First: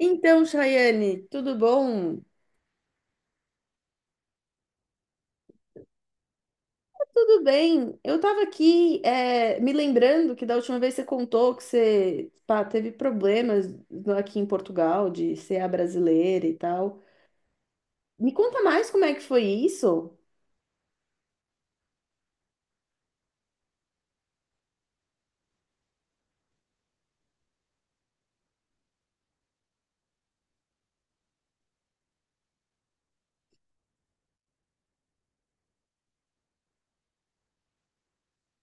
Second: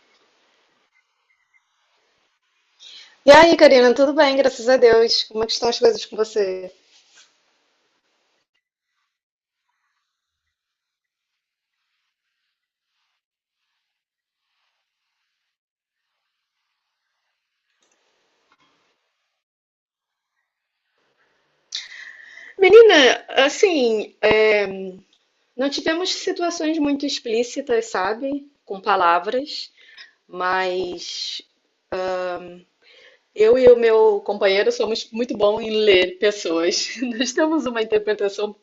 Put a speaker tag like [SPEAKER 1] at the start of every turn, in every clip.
[SPEAKER 1] Então, Chayane, tudo bom?
[SPEAKER 2] E aí, Karina, tudo bem? Graças a Deus. Como é que estão as coisas com você?
[SPEAKER 1] Tudo bem. Eu estava aqui me lembrando que da última vez você contou que você pá, teve problemas aqui em Portugal de ser a brasileira e tal. Me conta mais como é que foi isso?
[SPEAKER 2] Menina, assim, é, não tivemos situações muito explícitas, sabe? Com palavras, mas eu e o meu companheiro somos muito bons em ler pessoas. Nós temos uma interpretação,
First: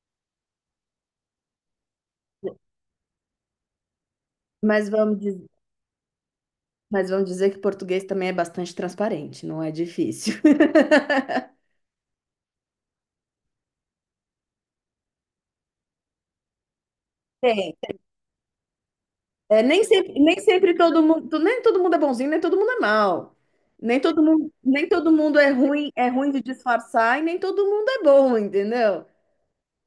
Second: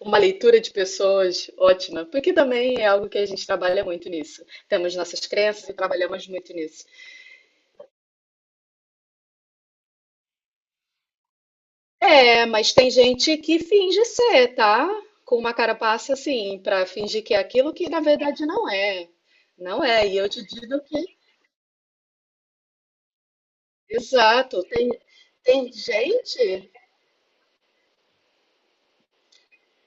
[SPEAKER 2] uma leitura de pessoas ótima, porque também é algo que a gente trabalha muito nisso.
[SPEAKER 1] Mas
[SPEAKER 2] Temos
[SPEAKER 1] vamos,
[SPEAKER 2] nossas
[SPEAKER 1] diz-
[SPEAKER 2] crenças e trabalhamos muito nisso.
[SPEAKER 1] mas vamos dizer que português também é bastante transparente, não é difícil.
[SPEAKER 2] É, mas tem gente que finge ser, tá? Com uma carapaça assim, pra fingir que é aquilo
[SPEAKER 1] Tem.
[SPEAKER 2] que na verdade não é.
[SPEAKER 1] É,
[SPEAKER 2] Não é. E eu
[SPEAKER 1] nem
[SPEAKER 2] te
[SPEAKER 1] sempre
[SPEAKER 2] digo que,
[SPEAKER 1] todo mundo, nem todo mundo é bonzinho, nem todo mundo é mal.
[SPEAKER 2] exato,
[SPEAKER 1] Nem todo mundo
[SPEAKER 2] tem
[SPEAKER 1] é ruim de
[SPEAKER 2] gente,
[SPEAKER 1] disfarçar e nem todo mundo é bom, entendeu?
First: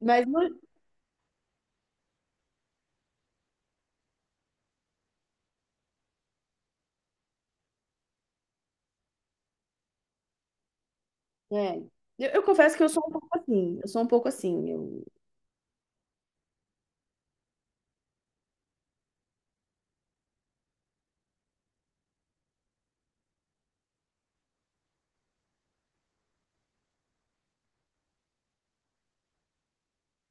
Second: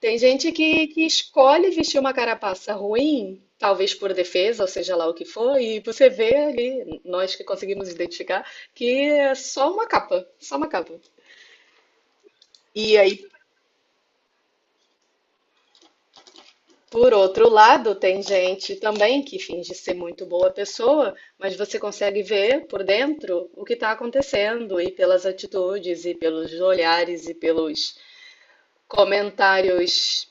[SPEAKER 2] tem gente
[SPEAKER 1] no-
[SPEAKER 2] que escolhe vestir uma carapaça ruim, talvez por defesa, ou seja lá o que for, e você vê ali, nós que conseguimos identificar, que é só uma capa, só uma capa.
[SPEAKER 1] é, eu confesso que eu
[SPEAKER 2] E
[SPEAKER 1] sou um pouco
[SPEAKER 2] aí
[SPEAKER 1] assim, eu sou um pouco assim, eu-
[SPEAKER 2] Por outro lado, tem gente também que finge ser muito boa pessoa, mas você consegue ver por dentro o que está acontecendo, e pelas atitudes, e pelos olhares, e pelos comentários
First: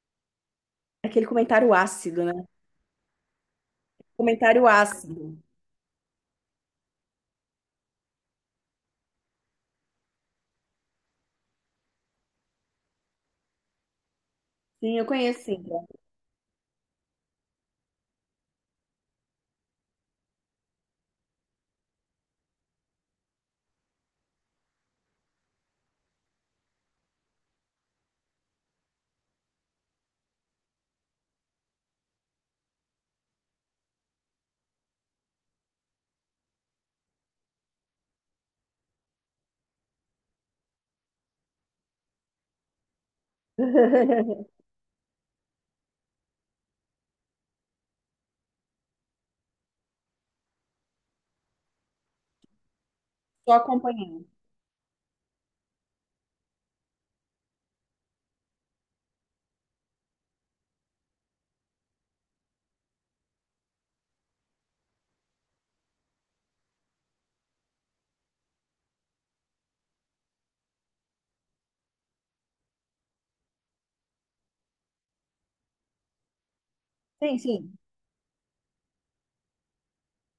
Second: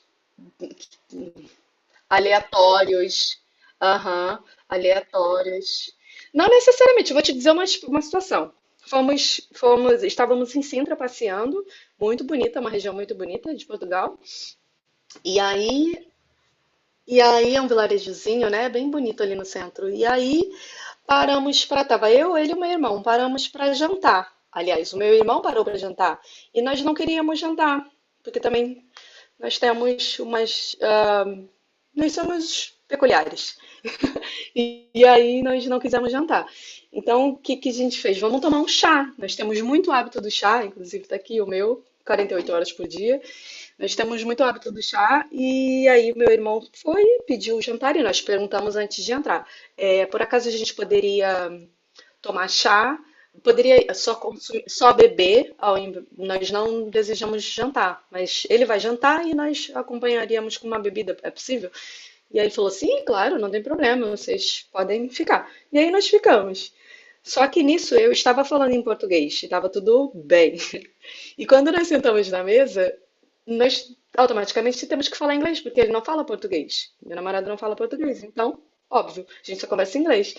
[SPEAKER 1] aquele comentário ácido, né?
[SPEAKER 2] aleatórios. Aham,
[SPEAKER 1] Comentário ácido.
[SPEAKER 2] aleatórios. Não necessariamente, eu vou te dizer uma situação. Estávamos em Sintra passeando, muito bonita, uma região muito bonita de Portugal.
[SPEAKER 1] Sim, eu
[SPEAKER 2] E
[SPEAKER 1] conheço, sim.
[SPEAKER 2] aí, e aí, é um vilarejozinho, né? Bem bonito ali no centro. E aí Paramos para, tava eu, ele e o meu irmão, paramos para jantar. Aliás, o meu irmão parou para jantar e nós não queríamos jantar, porque também nós temos umas, ah, nós somos peculiares. E aí nós não quisemos jantar. Então, o que que a gente fez? Vamos tomar um chá. Nós temos muito hábito do chá, inclusive está aqui o meu, 48 horas por dia. Nós temos muito hábito do chá e aí meu irmão foi, pediu o jantar e nós perguntamos antes de entrar. É, por acaso a gente poderia tomar chá,
[SPEAKER 1] Só
[SPEAKER 2] poderia só
[SPEAKER 1] acompanhando.
[SPEAKER 2] consumir, só beber, nós não desejamos jantar, mas ele vai jantar e nós acompanharíamos com uma bebida, é possível? E aí ele falou, sim, claro, não tem problema, vocês podem ficar. E aí nós ficamos. Só que nisso eu estava falando em português, estava tudo bem. E quando nós sentamos na mesa, nós automaticamente temos que falar inglês, porque ele não fala português. Meu
[SPEAKER 1] Sim,
[SPEAKER 2] namorado não
[SPEAKER 1] sim.
[SPEAKER 2] fala português, então, óbvio, a gente só conversa em inglês.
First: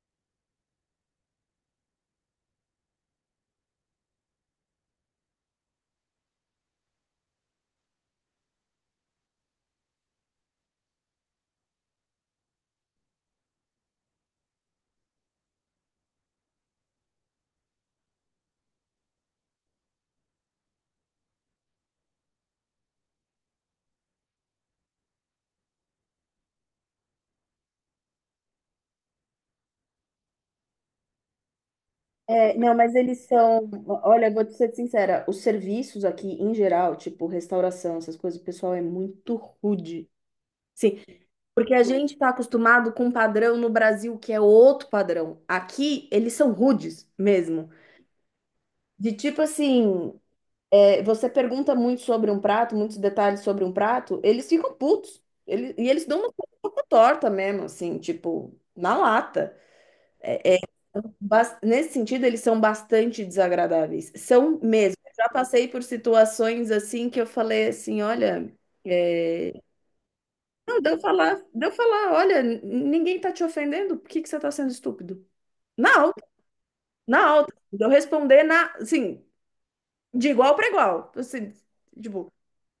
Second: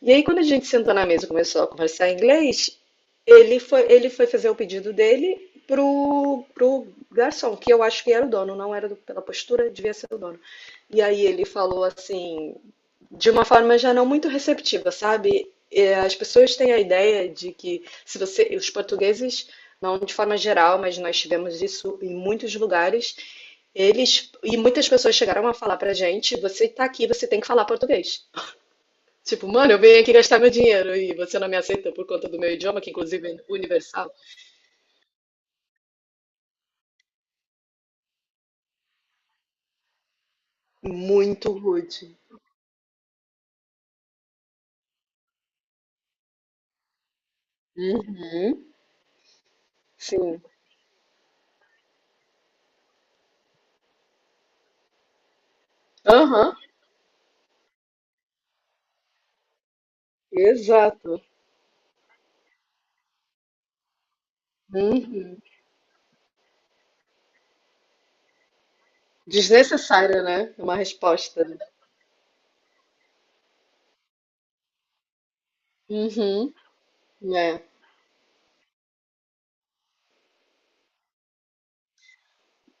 [SPEAKER 2] E aí, quando a gente sentou na mesa e começou a conversar em inglês, ele foi fazer o pedido dele pro garçom, que eu acho que era o dono, não era do- pela postura, devia ser o dono. E aí ele falou assim, de uma forma já não muito receptiva, sabe? As pessoas têm a ideia de que se você, os portugueses, não de forma geral, mas nós tivemos isso em muitos lugares, eles e muitas pessoas chegaram a falar pra gente, você tá aqui, você tem que falar português. Tipo, mano, eu venho aqui gastar meu dinheiro e você não me aceita por conta do meu
[SPEAKER 1] É, não,
[SPEAKER 2] idioma, que
[SPEAKER 1] mas eles
[SPEAKER 2] inclusive é
[SPEAKER 1] são.
[SPEAKER 2] universal.
[SPEAKER 1] Olha, vou te ser sincera, os serviços aqui, em geral, tipo restauração, essas coisas, o pessoal é muito rude. Sim.
[SPEAKER 2] Muito
[SPEAKER 1] Porque a gente
[SPEAKER 2] rude.
[SPEAKER 1] está acostumado com um padrão no Brasil que é outro padrão. Aqui, eles são rudes mesmo.
[SPEAKER 2] Uhum.
[SPEAKER 1] De tipo assim,
[SPEAKER 2] Sim.
[SPEAKER 1] é, você pergunta muito sobre um prato, muitos detalhes sobre um prato, eles ficam putos. E eles dão uma
[SPEAKER 2] Aham.
[SPEAKER 1] pouco torta mesmo, assim, tipo, na lata.
[SPEAKER 2] Exato.
[SPEAKER 1] Nesse sentido, eles são bastante desagradáveis. São mesmo. Eu já
[SPEAKER 2] Uhum.
[SPEAKER 1] passei por situações assim que eu falei assim, olha. é,
[SPEAKER 2] Desnecessária, né? Uma
[SPEAKER 1] Não,
[SPEAKER 2] resposta. Né?
[SPEAKER 1] deu falar, olha, ninguém tá te ofendendo, por que que você tá sendo estúpido? Na alta,
[SPEAKER 2] Uhum.
[SPEAKER 1] na alta.
[SPEAKER 2] É.
[SPEAKER 1] Deu responder na, assim, de igual para igual. Assim, tipo,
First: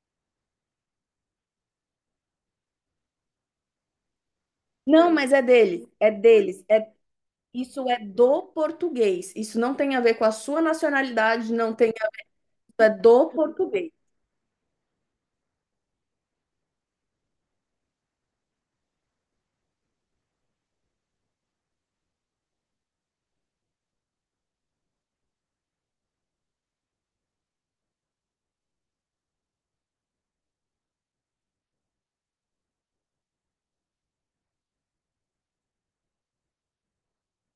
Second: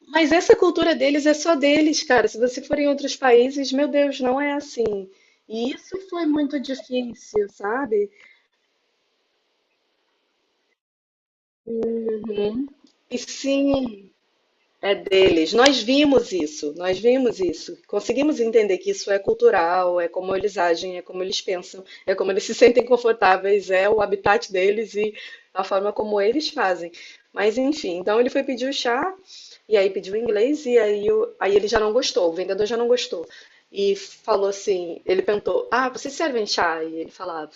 [SPEAKER 2] Mas essa cultura deles é só deles, cara. Se você for em outros países, meu Deus, não é assim.
[SPEAKER 1] não, mas é
[SPEAKER 2] E
[SPEAKER 1] dele,
[SPEAKER 2] isso foi muito difícil,
[SPEAKER 1] isso é
[SPEAKER 2] sabe?
[SPEAKER 1] do português. Isso não tem a ver com a sua nacionalidade, não tem, isso
[SPEAKER 2] Uhum.
[SPEAKER 1] é
[SPEAKER 2] E
[SPEAKER 1] do português.
[SPEAKER 2] sim, deles. Nós vimos isso, nós vimos isso. Conseguimos entender que isso é cultural, é como eles agem, é como eles pensam, é como eles se sentem confortáveis, é o habitat deles e a forma como eles fazem. Mas enfim, então ele foi pedir o chá e aí pediu inglês e aí, aí ele já não gostou, o vendedor já não gostou. E falou assim, ele perguntou, ah, vocês servem chá? E ele falava,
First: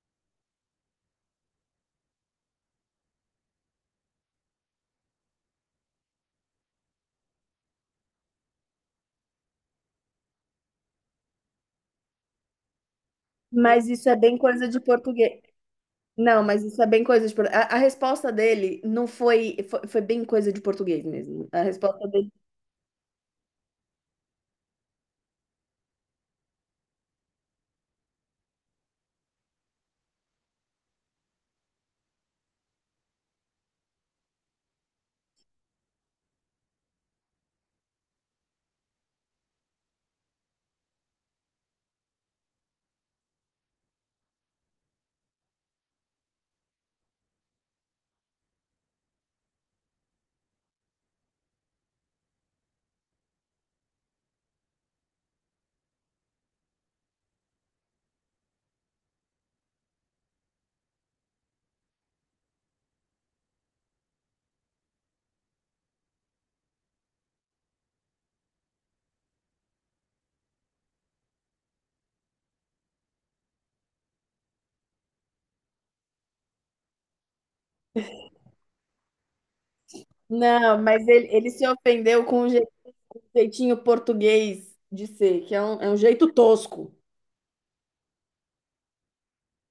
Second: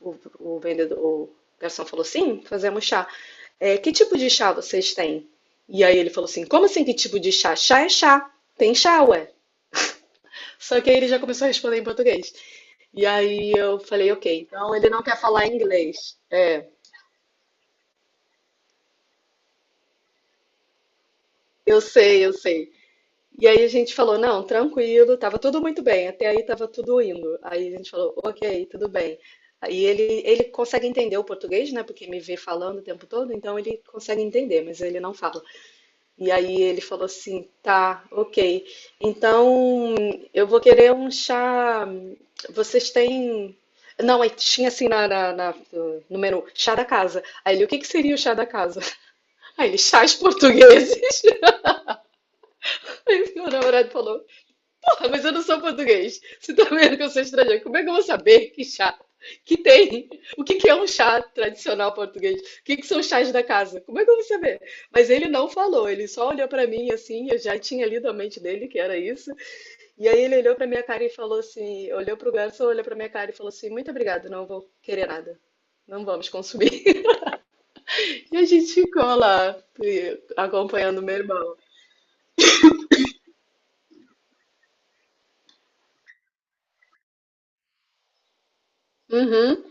[SPEAKER 2] o vendedor, o garçom falou, sim, fazemos chá. É, que tipo de chá vocês têm? E aí ele falou assim: como assim? Que tipo de chá? Chá é chá. Tem chá, ué. Só que aí ele já começou a responder em português. E aí eu
[SPEAKER 1] Mas isso
[SPEAKER 2] falei:
[SPEAKER 1] é bem
[SPEAKER 2] ok,
[SPEAKER 1] coisa
[SPEAKER 2] então
[SPEAKER 1] de
[SPEAKER 2] ele não quer
[SPEAKER 1] português.
[SPEAKER 2] falar inglês.
[SPEAKER 1] Não, mas
[SPEAKER 2] É,
[SPEAKER 1] isso é bem coisa de português. A resposta dele não foi, foi bem coisa de português mesmo. A
[SPEAKER 2] eu
[SPEAKER 1] resposta
[SPEAKER 2] sei,
[SPEAKER 1] dele
[SPEAKER 2] eu sei. E aí a gente falou: não, tranquilo, tava tudo muito bem. Até aí tava tudo indo. Aí a gente falou: ok, tudo bem. E ele consegue entender o português, né? Porque me vê falando o tempo todo, então ele consegue entender, mas ele não fala. E aí ele falou assim, tá, ok. Então eu vou querer um chá. Vocês têm. Não, aí tinha assim no menu, chá da casa. Aí ele, o que que seria o chá da casa? Aí ele, chás portugueses. Aí meu namorado falou, ah, mas eu não sou português. Você tá vendo que eu sou estrangeiro. Como é que eu vou saber que chá que tem? O que que é um chá tradicional português? O que que são os chás da casa? Como é que eu vou saber? Mas ele não falou, ele só olhou pra mim assim, eu já tinha lido a mente dele que era isso. E aí ele olhou pra minha cara e falou assim, olhou pro garçom, olhou pra minha cara e falou assim: "Muito obrigado, não vou querer nada. Não vamos consumir". E a gente ficou lá
[SPEAKER 1] não,
[SPEAKER 2] acompanhando
[SPEAKER 1] mas
[SPEAKER 2] meu
[SPEAKER 1] ele
[SPEAKER 2] irmão.
[SPEAKER 1] se ofendeu com o jeito. Jeitinho português de ser, que é um jeito tosco.
[SPEAKER 2] Uhum.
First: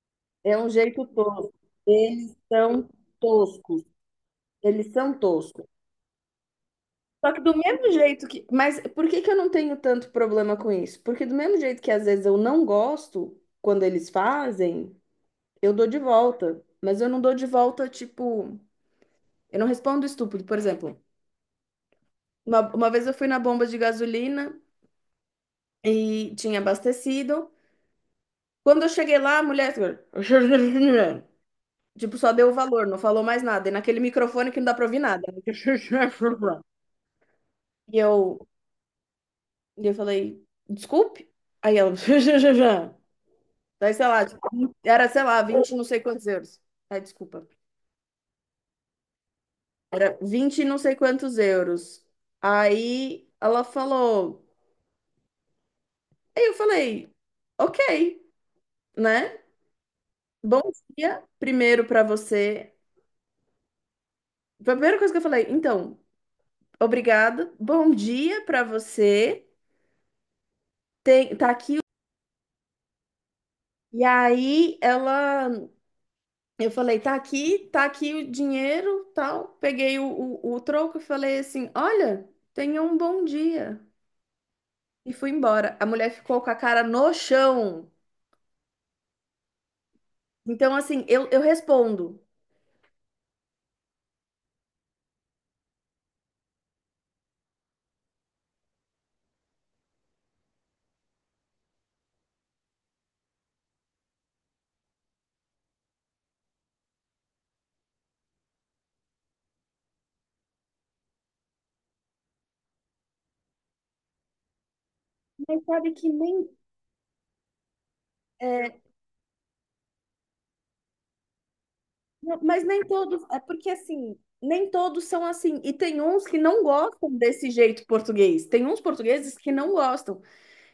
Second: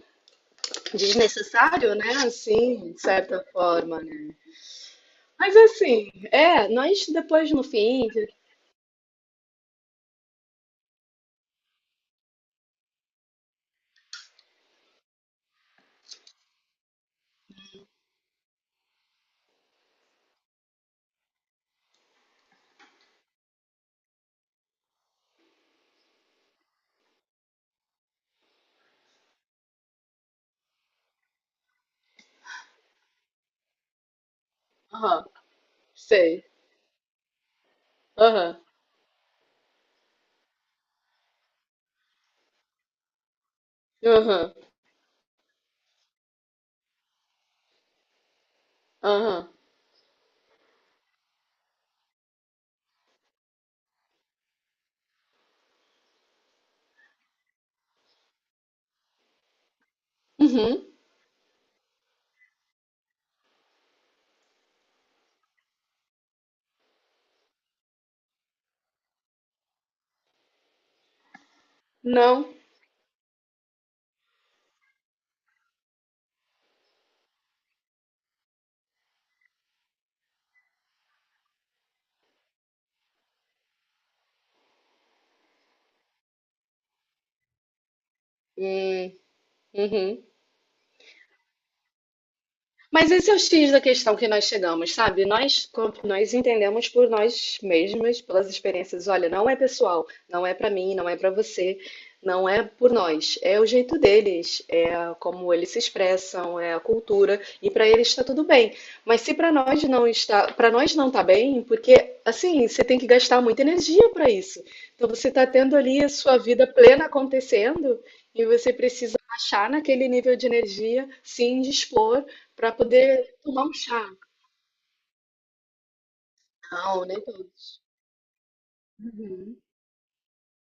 [SPEAKER 1] É um jeito tosco.
[SPEAKER 2] Desnecessário, né?
[SPEAKER 1] Eles são
[SPEAKER 2] Assim, de certa
[SPEAKER 1] toscos.
[SPEAKER 2] forma, né?
[SPEAKER 1] Eles são
[SPEAKER 2] Mas
[SPEAKER 1] toscos.
[SPEAKER 2] assim, é, nós
[SPEAKER 1] Só que
[SPEAKER 2] depois
[SPEAKER 1] do
[SPEAKER 2] no
[SPEAKER 1] mesmo
[SPEAKER 2] fim.
[SPEAKER 1] jeito que. Mas por que que eu não tenho tanto problema com isso? Porque do mesmo jeito que às vezes eu não gosto quando eles fazem, eu dou de volta. Mas eu não dou de volta, tipo. Eu não respondo estúpido. Por exemplo, uma vez eu fui na bomba de gasolina e tinha abastecido. Quando eu cheguei lá, a mulher. Tipo, só deu o valor, não falou mais nada. E naquele microfone que não dá pra ouvir nada.
[SPEAKER 2] Aham, sei.
[SPEAKER 1] E eu,
[SPEAKER 2] Aham,
[SPEAKER 1] e eu falei, desculpe? Aí ela, daí sei lá,
[SPEAKER 2] aham,
[SPEAKER 1] tipo, era, sei lá, 20 não sei quantos euros. Ai, desculpa.
[SPEAKER 2] aham.
[SPEAKER 1] Era 20 não sei quantos euros. Aí ela falou, aí eu falei, ok, né? Bom
[SPEAKER 2] Uhum,
[SPEAKER 1] dia, primeiro pra você. Foi a primeira coisa que eu falei, então, obrigada, bom dia pra você. Tem, tá aqui
[SPEAKER 2] não.
[SPEAKER 1] E aí ela, eu falei, tá aqui o dinheiro, tal. Peguei o troco e falei assim, olha, tenha um bom dia. E fui embora. A mulher ficou com a cara no chão.
[SPEAKER 2] Hum, uhum.
[SPEAKER 1] Então, assim, eu respondo.
[SPEAKER 2] Mas esse é o X da questão que nós chegamos, sabe? Nós entendemos por nós mesmas, pelas experiências. Olha, não é pessoal, não é pra mim, não é pra você, não é por nós. É o jeito deles, é como eles se expressam, é a cultura e pra eles está tudo bem. Mas se pra nós não está, para nós não tá bem, porque assim você tem que gastar muita energia pra isso. Então você tá
[SPEAKER 1] Mas
[SPEAKER 2] tendo
[SPEAKER 1] sabe
[SPEAKER 2] ali
[SPEAKER 1] que
[SPEAKER 2] a sua
[SPEAKER 1] nem.
[SPEAKER 2] vida plena acontecendo e você
[SPEAKER 1] é,
[SPEAKER 2] precisa achar naquele nível de energia, se indispor
[SPEAKER 1] não, mas
[SPEAKER 2] para
[SPEAKER 1] nem todos.
[SPEAKER 2] poder
[SPEAKER 1] É
[SPEAKER 2] tomar
[SPEAKER 1] porque,
[SPEAKER 2] um chá.
[SPEAKER 1] assim, nem todos são assim. E tem uns que não
[SPEAKER 2] Não,
[SPEAKER 1] gostam
[SPEAKER 2] nem
[SPEAKER 1] desse
[SPEAKER 2] todos.
[SPEAKER 1] jeito português. Tem uns portugueses que
[SPEAKER 2] Uhum.
[SPEAKER 1] não gostam.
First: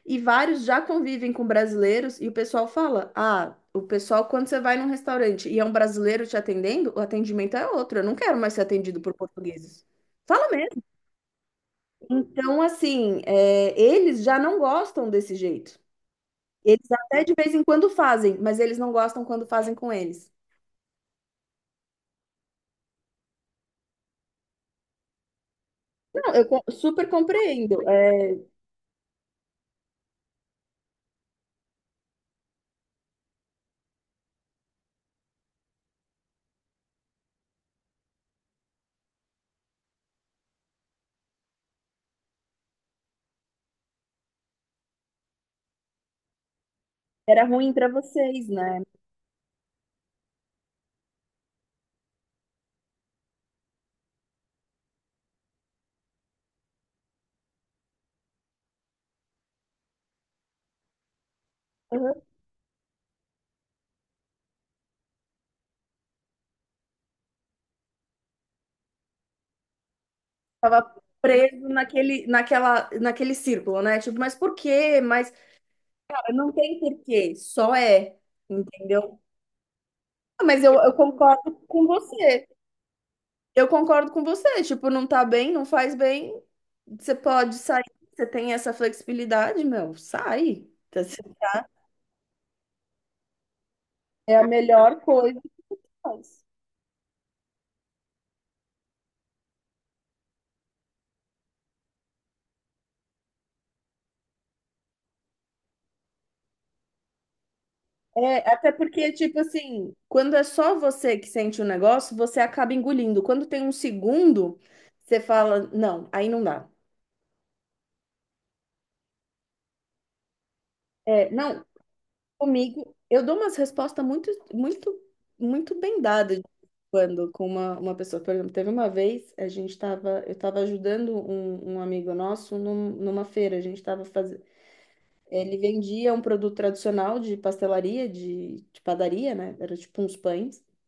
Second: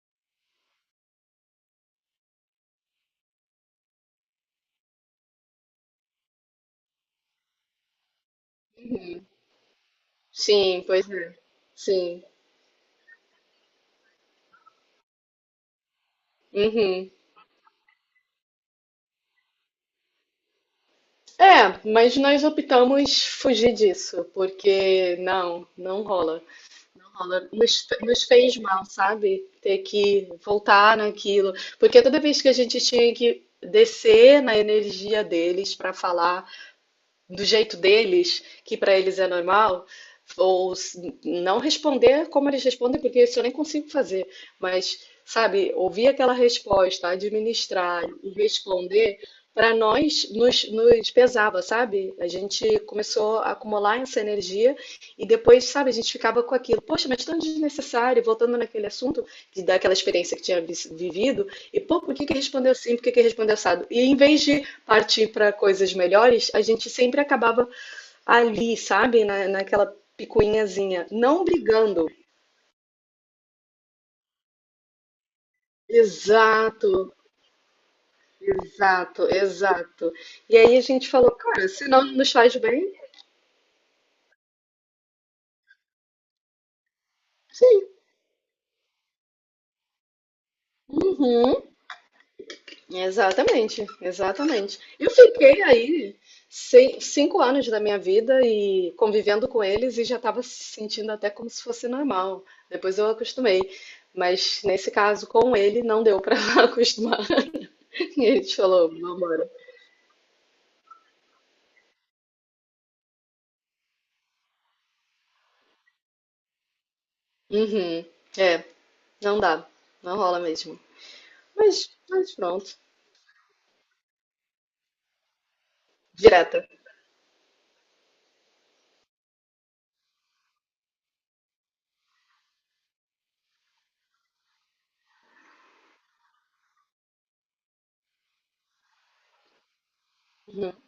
[SPEAKER 1] E vários já convivem com brasileiros e o pessoal fala: ah, o pessoal, quando você vai num restaurante e é um brasileiro te atendendo, o atendimento é outro. Eu não quero mais ser atendido por portugueses. Fala mesmo.
[SPEAKER 2] Sim, pois é. Sim.
[SPEAKER 1] Então, assim, é, eles já não gostam desse jeito. Eles
[SPEAKER 2] Uhum.
[SPEAKER 1] até de vez em quando fazem, mas eles não gostam quando fazem com eles.
[SPEAKER 2] É, mas nós optamos fugir disso, porque não, não
[SPEAKER 1] Não,
[SPEAKER 2] rola. Não
[SPEAKER 1] super
[SPEAKER 2] rola.
[SPEAKER 1] compreendo.
[SPEAKER 2] Nos, nos
[SPEAKER 1] É,
[SPEAKER 2] fez mal, sabe? Ter que voltar naquilo. Porque toda vez que a gente tinha que descer na energia deles para falar. Do jeito deles, que para eles é normal, ou s- não responder como eles respondem, porque isso eu nem consigo fazer, mas, sabe, ouvir aquela resposta,
[SPEAKER 1] era ruim para
[SPEAKER 2] administrar e
[SPEAKER 1] vocês, né?
[SPEAKER 2] responder, para nós nos pesava, sabe? A gente começou a acumular essa energia e depois, sabe, a gente ficava com aquilo, poxa, mas tão desnecessário, voltando naquele assunto de daquela experiência que tinha vivido, e pô,
[SPEAKER 1] Uhum.
[SPEAKER 2] por que que respondeu assim, por que que respondeu assado? E em vez de partir para coisas melhores, a gente sempre acabava ali, sabe? Na, naquela
[SPEAKER 1] Tava
[SPEAKER 2] picuinhazinha, não
[SPEAKER 1] preso
[SPEAKER 2] brigando.
[SPEAKER 1] naquele círculo, né? Tipo, mas por quê? Mas não tem
[SPEAKER 2] Exato,
[SPEAKER 1] porquê, só é, entendeu?
[SPEAKER 2] exato, exato.
[SPEAKER 1] Ah,
[SPEAKER 2] E
[SPEAKER 1] mas eu,
[SPEAKER 2] aí a
[SPEAKER 1] eu
[SPEAKER 2] gente falou,
[SPEAKER 1] concordo
[SPEAKER 2] cara,
[SPEAKER 1] com
[SPEAKER 2] se não nos
[SPEAKER 1] você.
[SPEAKER 2] faz bem,
[SPEAKER 1] Eu concordo com você. Tipo, não tá bem, não faz bem. Você pode sair,
[SPEAKER 2] sim.
[SPEAKER 1] você tem essa flexibilidade, meu, sai.
[SPEAKER 2] Uhum, exatamente,
[SPEAKER 1] É a
[SPEAKER 2] exatamente.
[SPEAKER 1] melhor
[SPEAKER 2] Eu
[SPEAKER 1] coisa
[SPEAKER 2] fiquei
[SPEAKER 1] que
[SPEAKER 2] aí
[SPEAKER 1] faz.
[SPEAKER 2] 5 anos da minha vida e convivendo com eles e já estava se sentindo até como se fosse normal. Depois eu acostumei. Mas nesse caso, com ele, não deu para acostumar. E
[SPEAKER 1] É,
[SPEAKER 2] ele te
[SPEAKER 1] até
[SPEAKER 2] falou,
[SPEAKER 1] porque, tipo
[SPEAKER 2] vambora.
[SPEAKER 1] assim, quando é só você que sente o negócio, você acaba engolindo. Quando tem um segundo, você fala, não, aí não dá.
[SPEAKER 2] Uhum. É, não dá. Não rola mesmo.
[SPEAKER 1] É, não,
[SPEAKER 2] Mas pronto.
[SPEAKER 1] comigo, eu dou umas respostas muito bem dadas de vez
[SPEAKER 2] Direta.
[SPEAKER 1] em quando com uma pessoa. Por exemplo, teve uma vez, eu estava ajudando um amigo nosso numa feira. A gente estava fazendo. Ele vendia um produto tradicional de pastelaria, de padaria, né? Era tipo uns pães
[SPEAKER 2] Uhum.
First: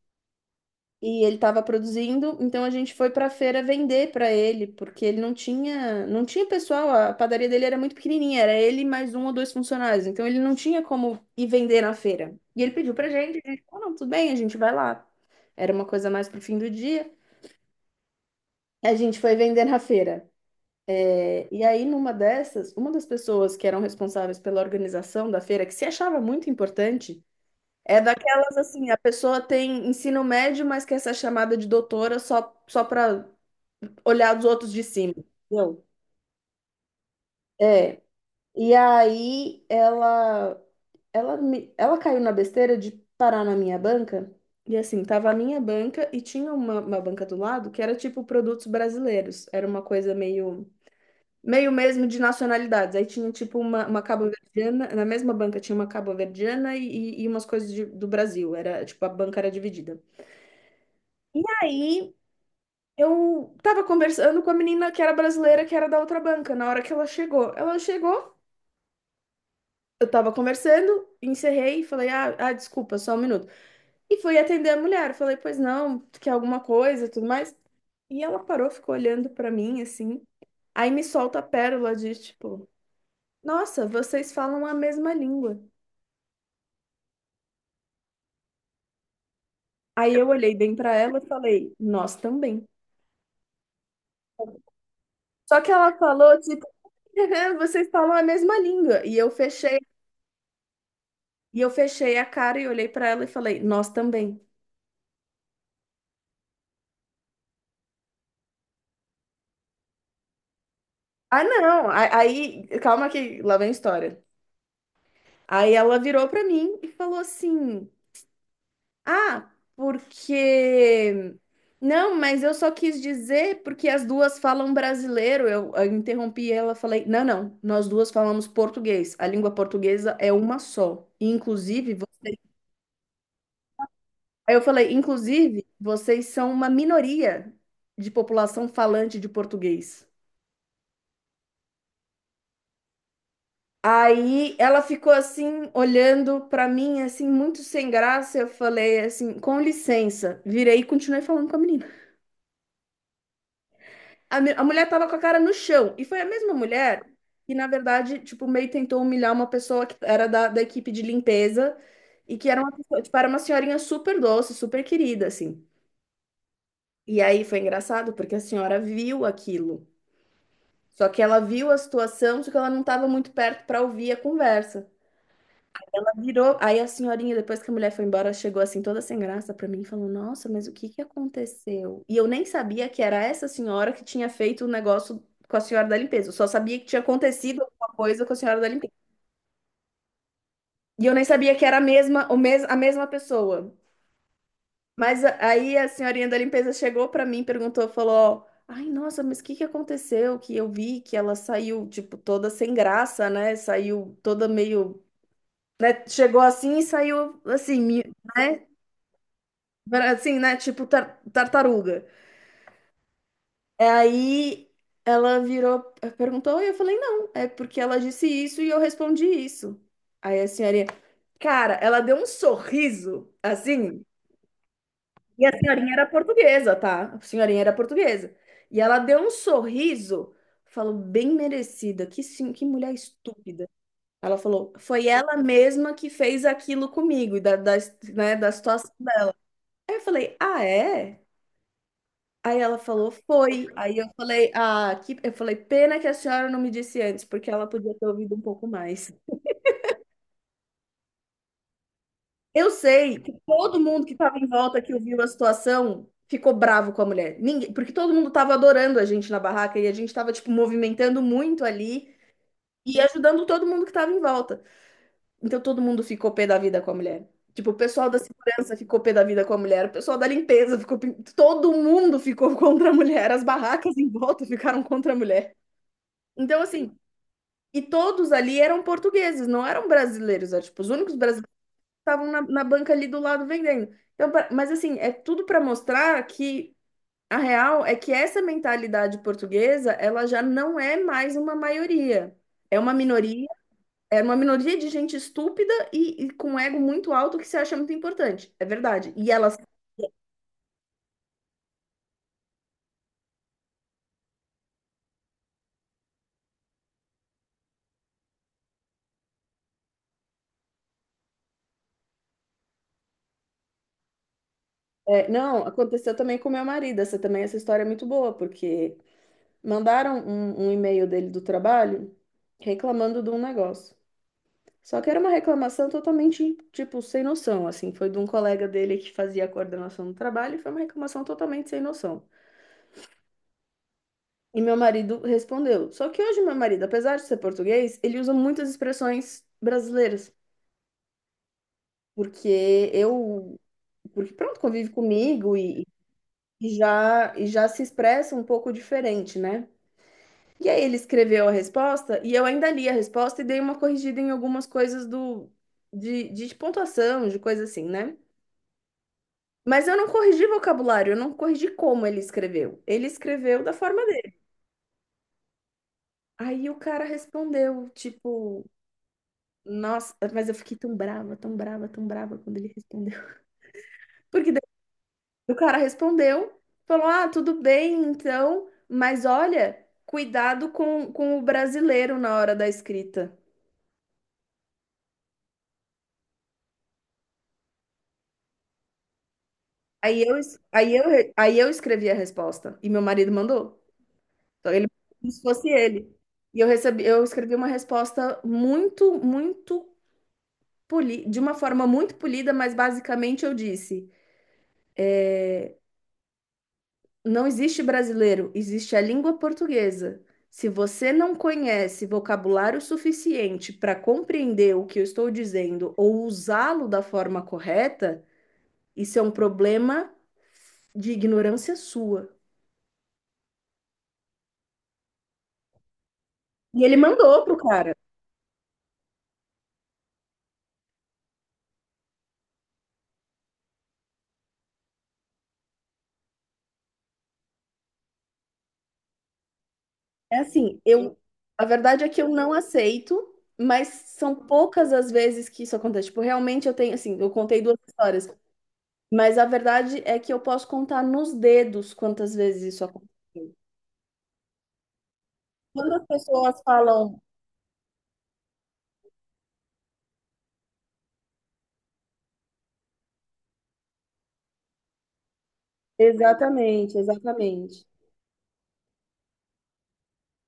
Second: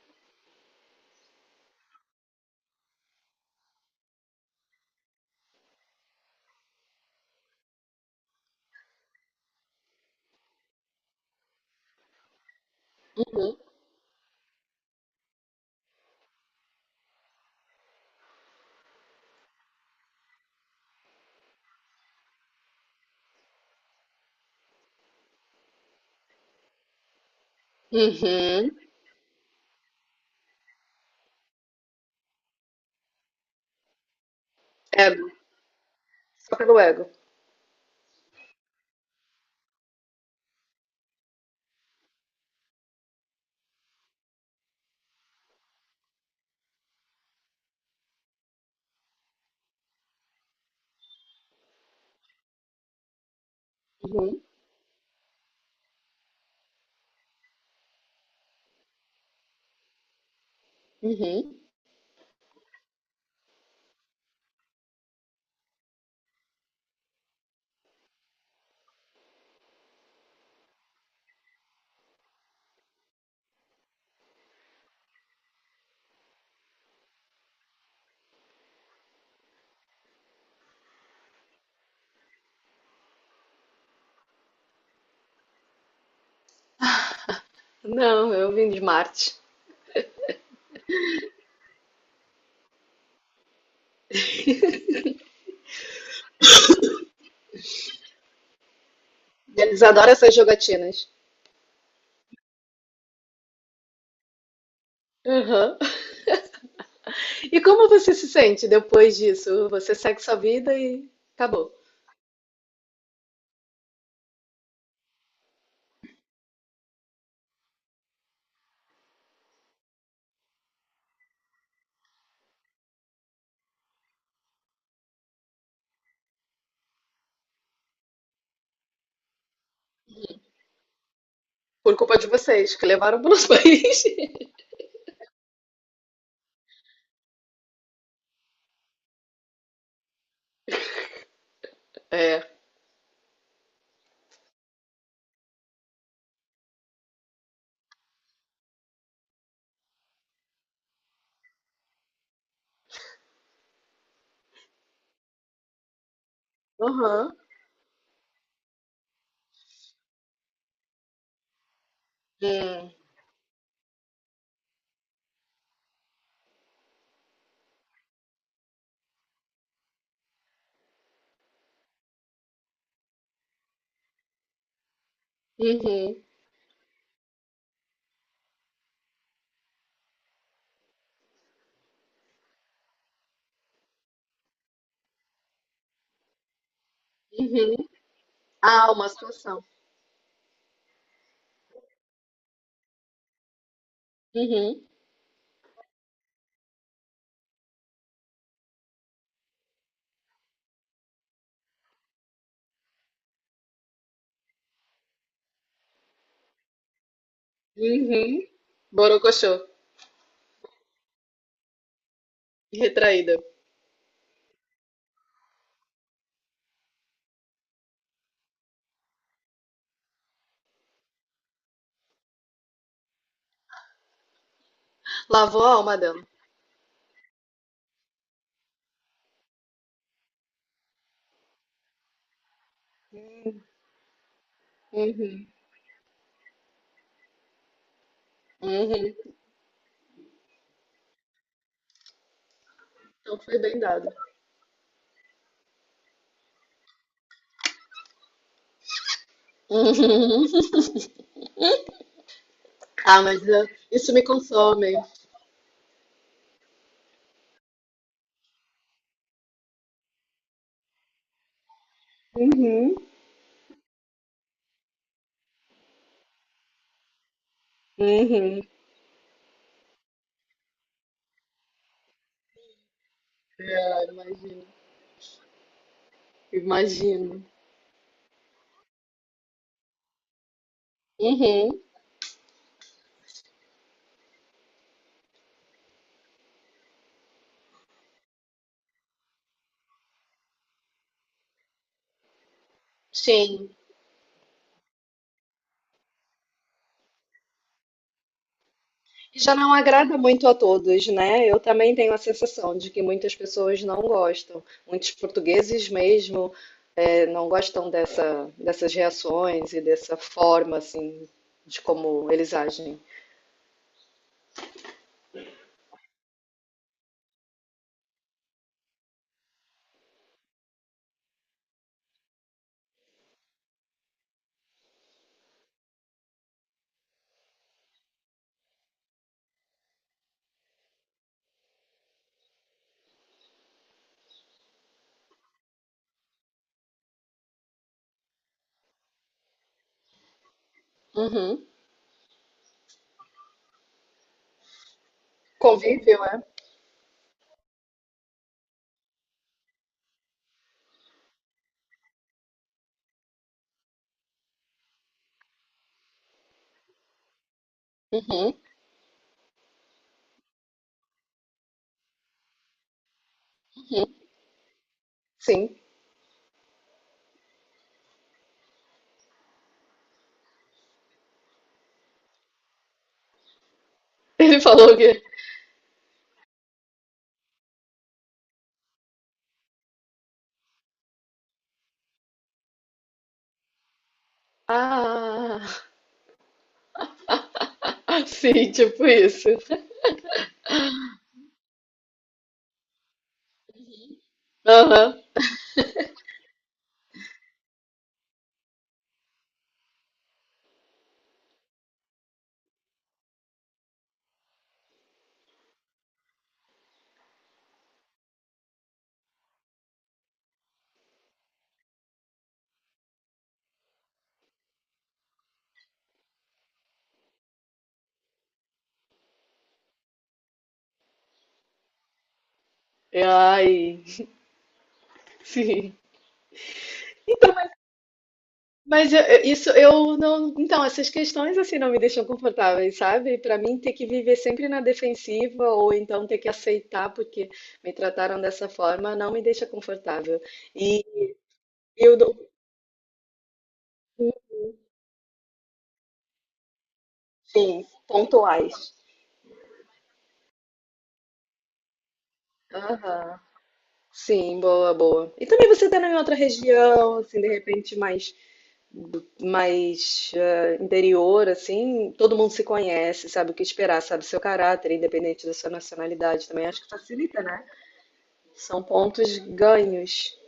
[SPEAKER 1] e ele estava produzindo, então a gente foi para a feira vender para ele, porque ele não tinha, não tinha pessoal, a padaria dele era muito pequenininha, era ele mais um ou dois funcionários, então ele não tinha como ir vender na feira. E ele pediu pra gente, a gente falou, não, tudo bem, a gente vai lá. Era uma coisa mais pro fim do dia. A gente foi vender na feira. É, e aí, numa dessas, uma das pessoas que eram responsáveis pela organização da feira, que se achava muito importante, é daquelas
[SPEAKER 2] Uhum.
[SPEAKER 1] assim, a pessoa tem ensino médio, mas quer ser chamada de doutora só, só para olhar os outros de cima,
[SPEAKER 2] Ego.
[SPEAKER 1] entendeu?
[SPEAKER 2] Só pelo ego.
[SPEAKER 1] É. E aí ela caiu na besteira de parar na minha banca. E assim, tava a minha banca e tinha uma banca do lado que era tipo produtos brasileiros. Era uma coisa meio meio mesmo de nacionalidades. Aí tinha tipo uma
[SPEAKER 2] Uhum.
[SPEAKER 1] cabo-verdiana, na mesma banca tinha uma cabo-verdiana e umas coisas do Brasil. Era tipo a banca era dividida. E
[SPEAKER 2] Uhum.
[SPEAKER 1] aí eu tava conversando com a menina que era brasileira, que era da outra banca, na hora que ela chegou. Ela chegou, eu tava conversando, encerrei e falei: ah, desculpa, só um minuto. E fui atender a mulher. Falei: Pois não, tu quer alguma coisa, tudo mais. E ela parou, ficou olhando pra mim assim. Aí me solta a pérola de tipo: Nossa, vocês falam a mesma língua.
[SPEAKER 2] Não, eu vim de Marte.
[SPEAKER 1] Aí eu olhei bem pra ela e falei: Nós também. Só que ela falou tipo: Vocês falam a mesma língua.
[SPEAKER 2] Eles adoram essas jogatinas.
[SPEAKER 1] E eu fechei a cara e olhei pra ela e falei, nós também.
[SPEAKER 2] Uhum. E como você se sente depois disso? Você segue sua vida e
[SPEAKER 1] Ah,
[SPEAKER 2] acabou.
[SPEAKER 1] não. Aí, calma que lá vem a história. Aí ela virou pra mim e falou assim: Ah, porque. Não, mas eu só quis dizer porque as duas falam brasileiro. Eu interrompi ela, falei: Não, não, nós duas falamos português. A língua portuguesa é uma só. E, inclusive,
[SPEAKER 2] Por culpa de vocês, que levaram para os países.
[SPEAKER 1] aí eu falei: Inclusive, vocês são uma minoria de população falante de português.
[SPEAKER 2] É.
[SPEAKER 1] Aí ela ficou assim, olhando pra mim, assim, muito sem graça. Eu falei assim, com licença. Virei e continuei falando com a menina. A mulher tava com a cara no chão. E foi a mesma mulher
[SPEAKER 2] Uhum.
[SPEAKER 1] que, na verdade, tipo, meio tentou humilhar uma pessoa que era da equipe de limpeza e que era uma,
[SPEAKER 2] Hum.
[SPEAKER 1] tipo, era uma senhorinha super doce, super querida, assim. E aí foi engraçado, porque a senhora viu aquilo. Só que ela viu a situação, só que ela não estava muito perto para ouvir a conversa.
[SPEAKER 2] Uhum.
[SPEAKER 1] Virou. Aí a senhorinha, depois que a mulher foi embora, chegou assim toda sem graça pra mim e falou: Nossa, mas o que que aconteceu? E eu nem sabia que era essa senhora que tinha feito o negócio com a senhora da limpeza. Eu só sabia que tinha acontecido
[SPEAKER 2] Uhum.
[SPEAKER 1] alguma coisa com a senhora da
[SPEAKER 2] Ah,
[SPEAKER 1] limpeza.
[SPEAKER 2] uma situação.
[SPEAKER 1] E eu nem sabia que era a mesma pessoa.
[SPEAKER 2] Uhum.
[SPEAKER 1] Mas aí a senhorinha da limpeza chegou pra mim, perguntou, falou: Ai, nossa, mas o que que aconteceu? Que eu vi que ela saiu, tipo, toda sem graça, né? Saiu toda meio. Né? Chegou assim e saiu assim,
[SPEAKER 2] Uhum.
[SPEAKER 1] né?
[SPEAKER 2] Borocochô.
[SPEAKER 1] Assim, né? Tipo tartaruga.
[SPEAKER 2] Retraída.
[SPEAKER 1] É, aí ela virou, perguntou, e eu falei, não, é porque ela disse isso e eu respondi isso. Aí a senhorinha, cara, ela deu um sorriso, assim, e a
[SPEAKER 2] Lavou a
[SPEAKER 1] senhorinha
[SPEAKER 2] alma
[SPEAKER 1] era
[SPEAKER 2] dela.
[SPEAKER 1] portuguesa, tá? A senhorinha era portuguesa. E ela deu um sorriso, falou, bem merecida, que sim, que mulher estúpida. Ela falou, foi ela
[SPEAKER 2] Uhum.
[SPEAKER 1] mesma que fez aquilo comigo, e né, da situação.
[SPEAKER 2] Uhum.
[SPEAKER 1] Aí eu falei, ah, é? Aí ela falou,
[SPEAKER 2] Então foi
[SPEAKER 1] foi.
[SPEAKER 2] bem
[SPEAKER 1] Aí eu
[SPEAKER 2] dado.
[SPEAKER 1] falei, ah, que... eu falei, pena que a senhora não me disse antes, porque ela podia ter ouvido um pouco mais.
[SPEAKER 2] Uhum.
[SPEAKER 1] Eu sei
[SPEAKER 2] Ah,
[SPEAKER 1] que
[SPEAKER 2] mas ah,
[SPEAKER 1] todo mundo que
[SPEAKER 2] isso me
[SPEAKER 1] estava em volta, que
[SPEAKER 2] consome.
[SPEAKER 1] ouviu a situação, ficou bravo com a mulher. Ninguém... Porque todo mundo estava adorando a gente na barraca e a gente estava, tipo, movimentando muito ali
[SPEAKER 2] Uhum.
[SPEAKER 1] e ajudando todo mundo que estava em volta. Então todo mundo ficou pé da vida com a mulher. Tipo, o pessoal da
[SPEAKER 2] Uhum.
[SPEAKER 1] segurança ficou pé da vida com a mulher, o pessoal da limpeza ficou. Todo mundo ficou contra a mulher, as barracas
[SPEAKER 2] Cara,
[SPEAKER 1] em volta
[SPEAKER 2] imagi-
[SPEAKER 1] ficaram contra a mulher. Então, assim,
[SPEAKER 2] Imagino.
[SPEAKER 1] e todos ali eram portugueses, não eram brasileiros. Era, tipo, os únicos brasileiros
[SPEAKER 2] Uhum.
[SPEAKER 1] que estavam na banca ali do lado vendendo. Então, mas assim, é tudo para mostrar que a real é que essa mentalidade portuguesa, ela já não é mais uma maioria. É uma minoria,
[SPEAKER 2] Sim.
[SPEAKER 1] é uma minoria de gente estúpida e com ego muito alto que se acha muito importante. É verdade. E
[SPEAKER 2] E já
[SPEAKER 1] elas,
[SPEAKER 2] não agrada muito a todos, né? Eu também tenho a sensação de que muitas pessoas não gostam. Muitos portugueses mesmo não gostam dessa, dessas reações e dessa forma, assim, de como eles agem.
[SPEAKER 1] é, não, aconteceu também com meu marido. Essa também, essa história é muito boa, porque mandaram um e-mail dele do trabalho reclamando de um negócio. Só que era uma reclamação totalmente, tipo, sem noção, assim. Foi de um colega dele que fazia a coordenação do trabalho e foi uma reclamação totalmente sem noção. E meu marido respondeu. Só que hoje meu marido, apesar de ser português, ele usa muitas expressões brasileiras.
[SPEAKER 2] Uhum.
[SPEAKER 1] Porque eu... Porque, pronto, convive comigo e,
[SPEAKER 2] Convívio, é?
[SPEAKER 1] e já se expressa um pouco diferente, né? E aí ele escreveu a resposta e eu ainda li a resposta e dei uma corrigida em algumas coisas do... De pontuação, de coisa assim, né?
[SPEAKER 2] Uhum.
[SPEAKER 1] Mas eu não corrigi vocabulário, eu não corrigi como ele escreveu. Ele escreveu da forma dele.
[SPEAKER 2] Sim.
[SPEAKER 1] Aí o cara respondeu, tipo, nossa, mas eu fiquei tão brava, tão brava, tão brava quando ele respondeu. Porque
[SPEAKER 2] Ele
[SPEAKER 1] daí
[SPEAKER 2] falou que.
[SPEAKER 1] o cara respondeu, falou: ah, tudo bem, então, mas olha, cuidado com o brasileiro na hora da escrita.
[SPEAKER 2] Ah, sim tipo isso.
[SPEAKER 1] Aí eu, es- aí eu, re- aí eu escrevi a resposta e meu marido mandou. Então, ele,
[SPEAKER 2] Aham.
[SPEAKER 1] como se fosse ele. E eu recebi, eu escrevi uma resposta muito, muito de uma forma muito polida, mas basicamente eu disse: não existe brasileiro, existe a língua portuguesa. Se você não conhece vocabulário suficiente para compreender o que eu estou dizendo ou usá-lo da forma correta, isso é um problema de ignorância sua.
[SPEAKER 2] Eu, Ai, sim.
[SPEAKER 1] E ele mandou pro cara.
[SPEAKER 2] Isso eu não. Então, essas questões assim não me deixam confortáveis, sabe? Pra mim, ter que viver sempre na defensiva ou então ter que aceitar porque me trataram dessa forma não me deixa
[SPEAKER 1] É
[SPEAKER 2] confortável.
[SPEAKER 1] assim,
[SPEAKER 2] E
[SPEAKER 1] eu, a verdade é
[SPEAKER 2] eu
[SPEAKER 1] que eu
[SPEAKER 2] dou,
[SPEAKER 1] não aceito, mas são poucas as vezes que isso acontece. Tipo, realmente eu tenho, assim, eu contei duas
[SPEAKER 2] enfim,
[SPEAKER 1] histórias.
[SPEAKER 2] pontuais.
[SPEAKER 1] Mas a verdade é que eu posso contar nos dedos quantas vezes isso aconteceu.
[SPEAKER 2] Aham. Sim, boa, boa. E também você
[SPEAKER 1] Quando
[SPEAKER 2] tá
[SPEAKER 1] as
[SPEAKER 2] em outra
[SPEAKER 1] pessoas
[SPEAKER 2] região,
[SPEAKER 1] falam.
[SPEAKER 2] assim, de repente mais interior, assim, todo mundo se conhece, sabe o que esperar, sabe seu caráter, independente da sua nacionalidade também. Acho que
[SPEAKER 1] Exatamente,
[SPEAKER 2] facilita, né?
[SPEAKER 1] exatamente.
[SPEAKER 2] São pontos ganhos,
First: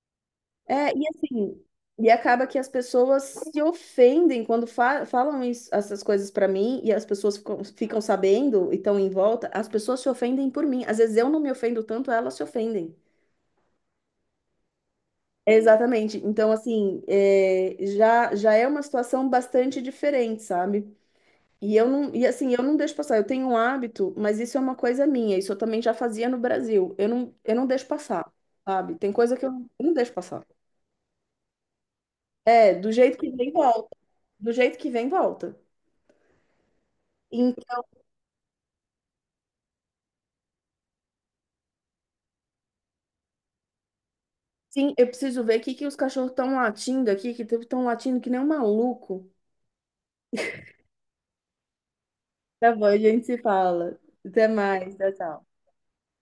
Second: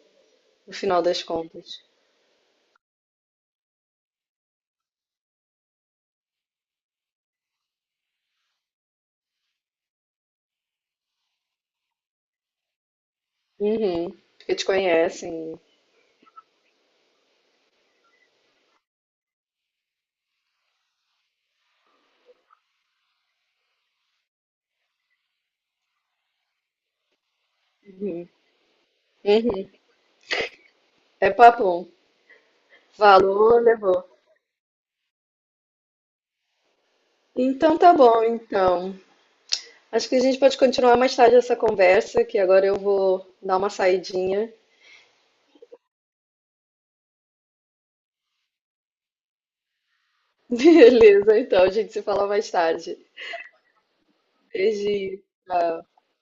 [SPEAKER 2] no
[SPEAKER 1] É,
[SPEAKER 2] final
[SPEAKER 1] e
[SPEAKER 2] das
[SPEAKER 1] assim,
[SPEAKER 2] contas.
[SPEAKER 1] e acaba que as pessoas se ofendem quando falam essas coisas pra mim e as pessoas ficam, ficam sabendo e estão em volta, as pessoas se ofendem por mim. Às vezes eu não me ofendo tanto, elas se ofendem.
[SPEAKER 2] Uhum. Porque te conhecem.
[SPEAKER 1] Exatamente. Então, assim, é, já, já é uma situação bastante diferente, sabe? Eu não deixo passar. Eu tenho um hábito, mas isso é uma coisa minha. Isso eu também já fazia no Brasil. Eu não deixo passar,
[SPEAKER 2] Uhum.
[SPEAKER 1] sabe? Tem coisa que
[SPEAKER 2] Uhum.
[SPEAKER 1] eu não deixo passar.
[SPEAKER 2] É papo.
[SPEAKER 1] É, do jeito que vem,
[SPEAKER 2] Valor,
[SPEAKER 1] volta.
[SPEAKER 2] levou.
[SPEAKER 1] Do jeito que vem, volta.
[SPEAKER 2] Então
[SPEAKER 1] Então,
[SPEAKER 2] tá bom, então. Acho que a gente pode continuar mais tarde essa conversa, que agora eu vou dar uma saidinha.
[SPEAKER 1] assim, eu preciso ver o que que os cachorros estão latindo aqui, que estão latindo que nem um maluco.
[SPEAKER 2] Beleza, então, a gente se fala mais
[SPEAKER 1] Tá bom, a
[SPEAKER 2] tarde.
[SPEAKER 1] gente se fala. Até mais, tchau,
[SPEAKER 2] Beijinho.
[SPEAKER 1] tchau.
[SPEAKER 2] Tchau.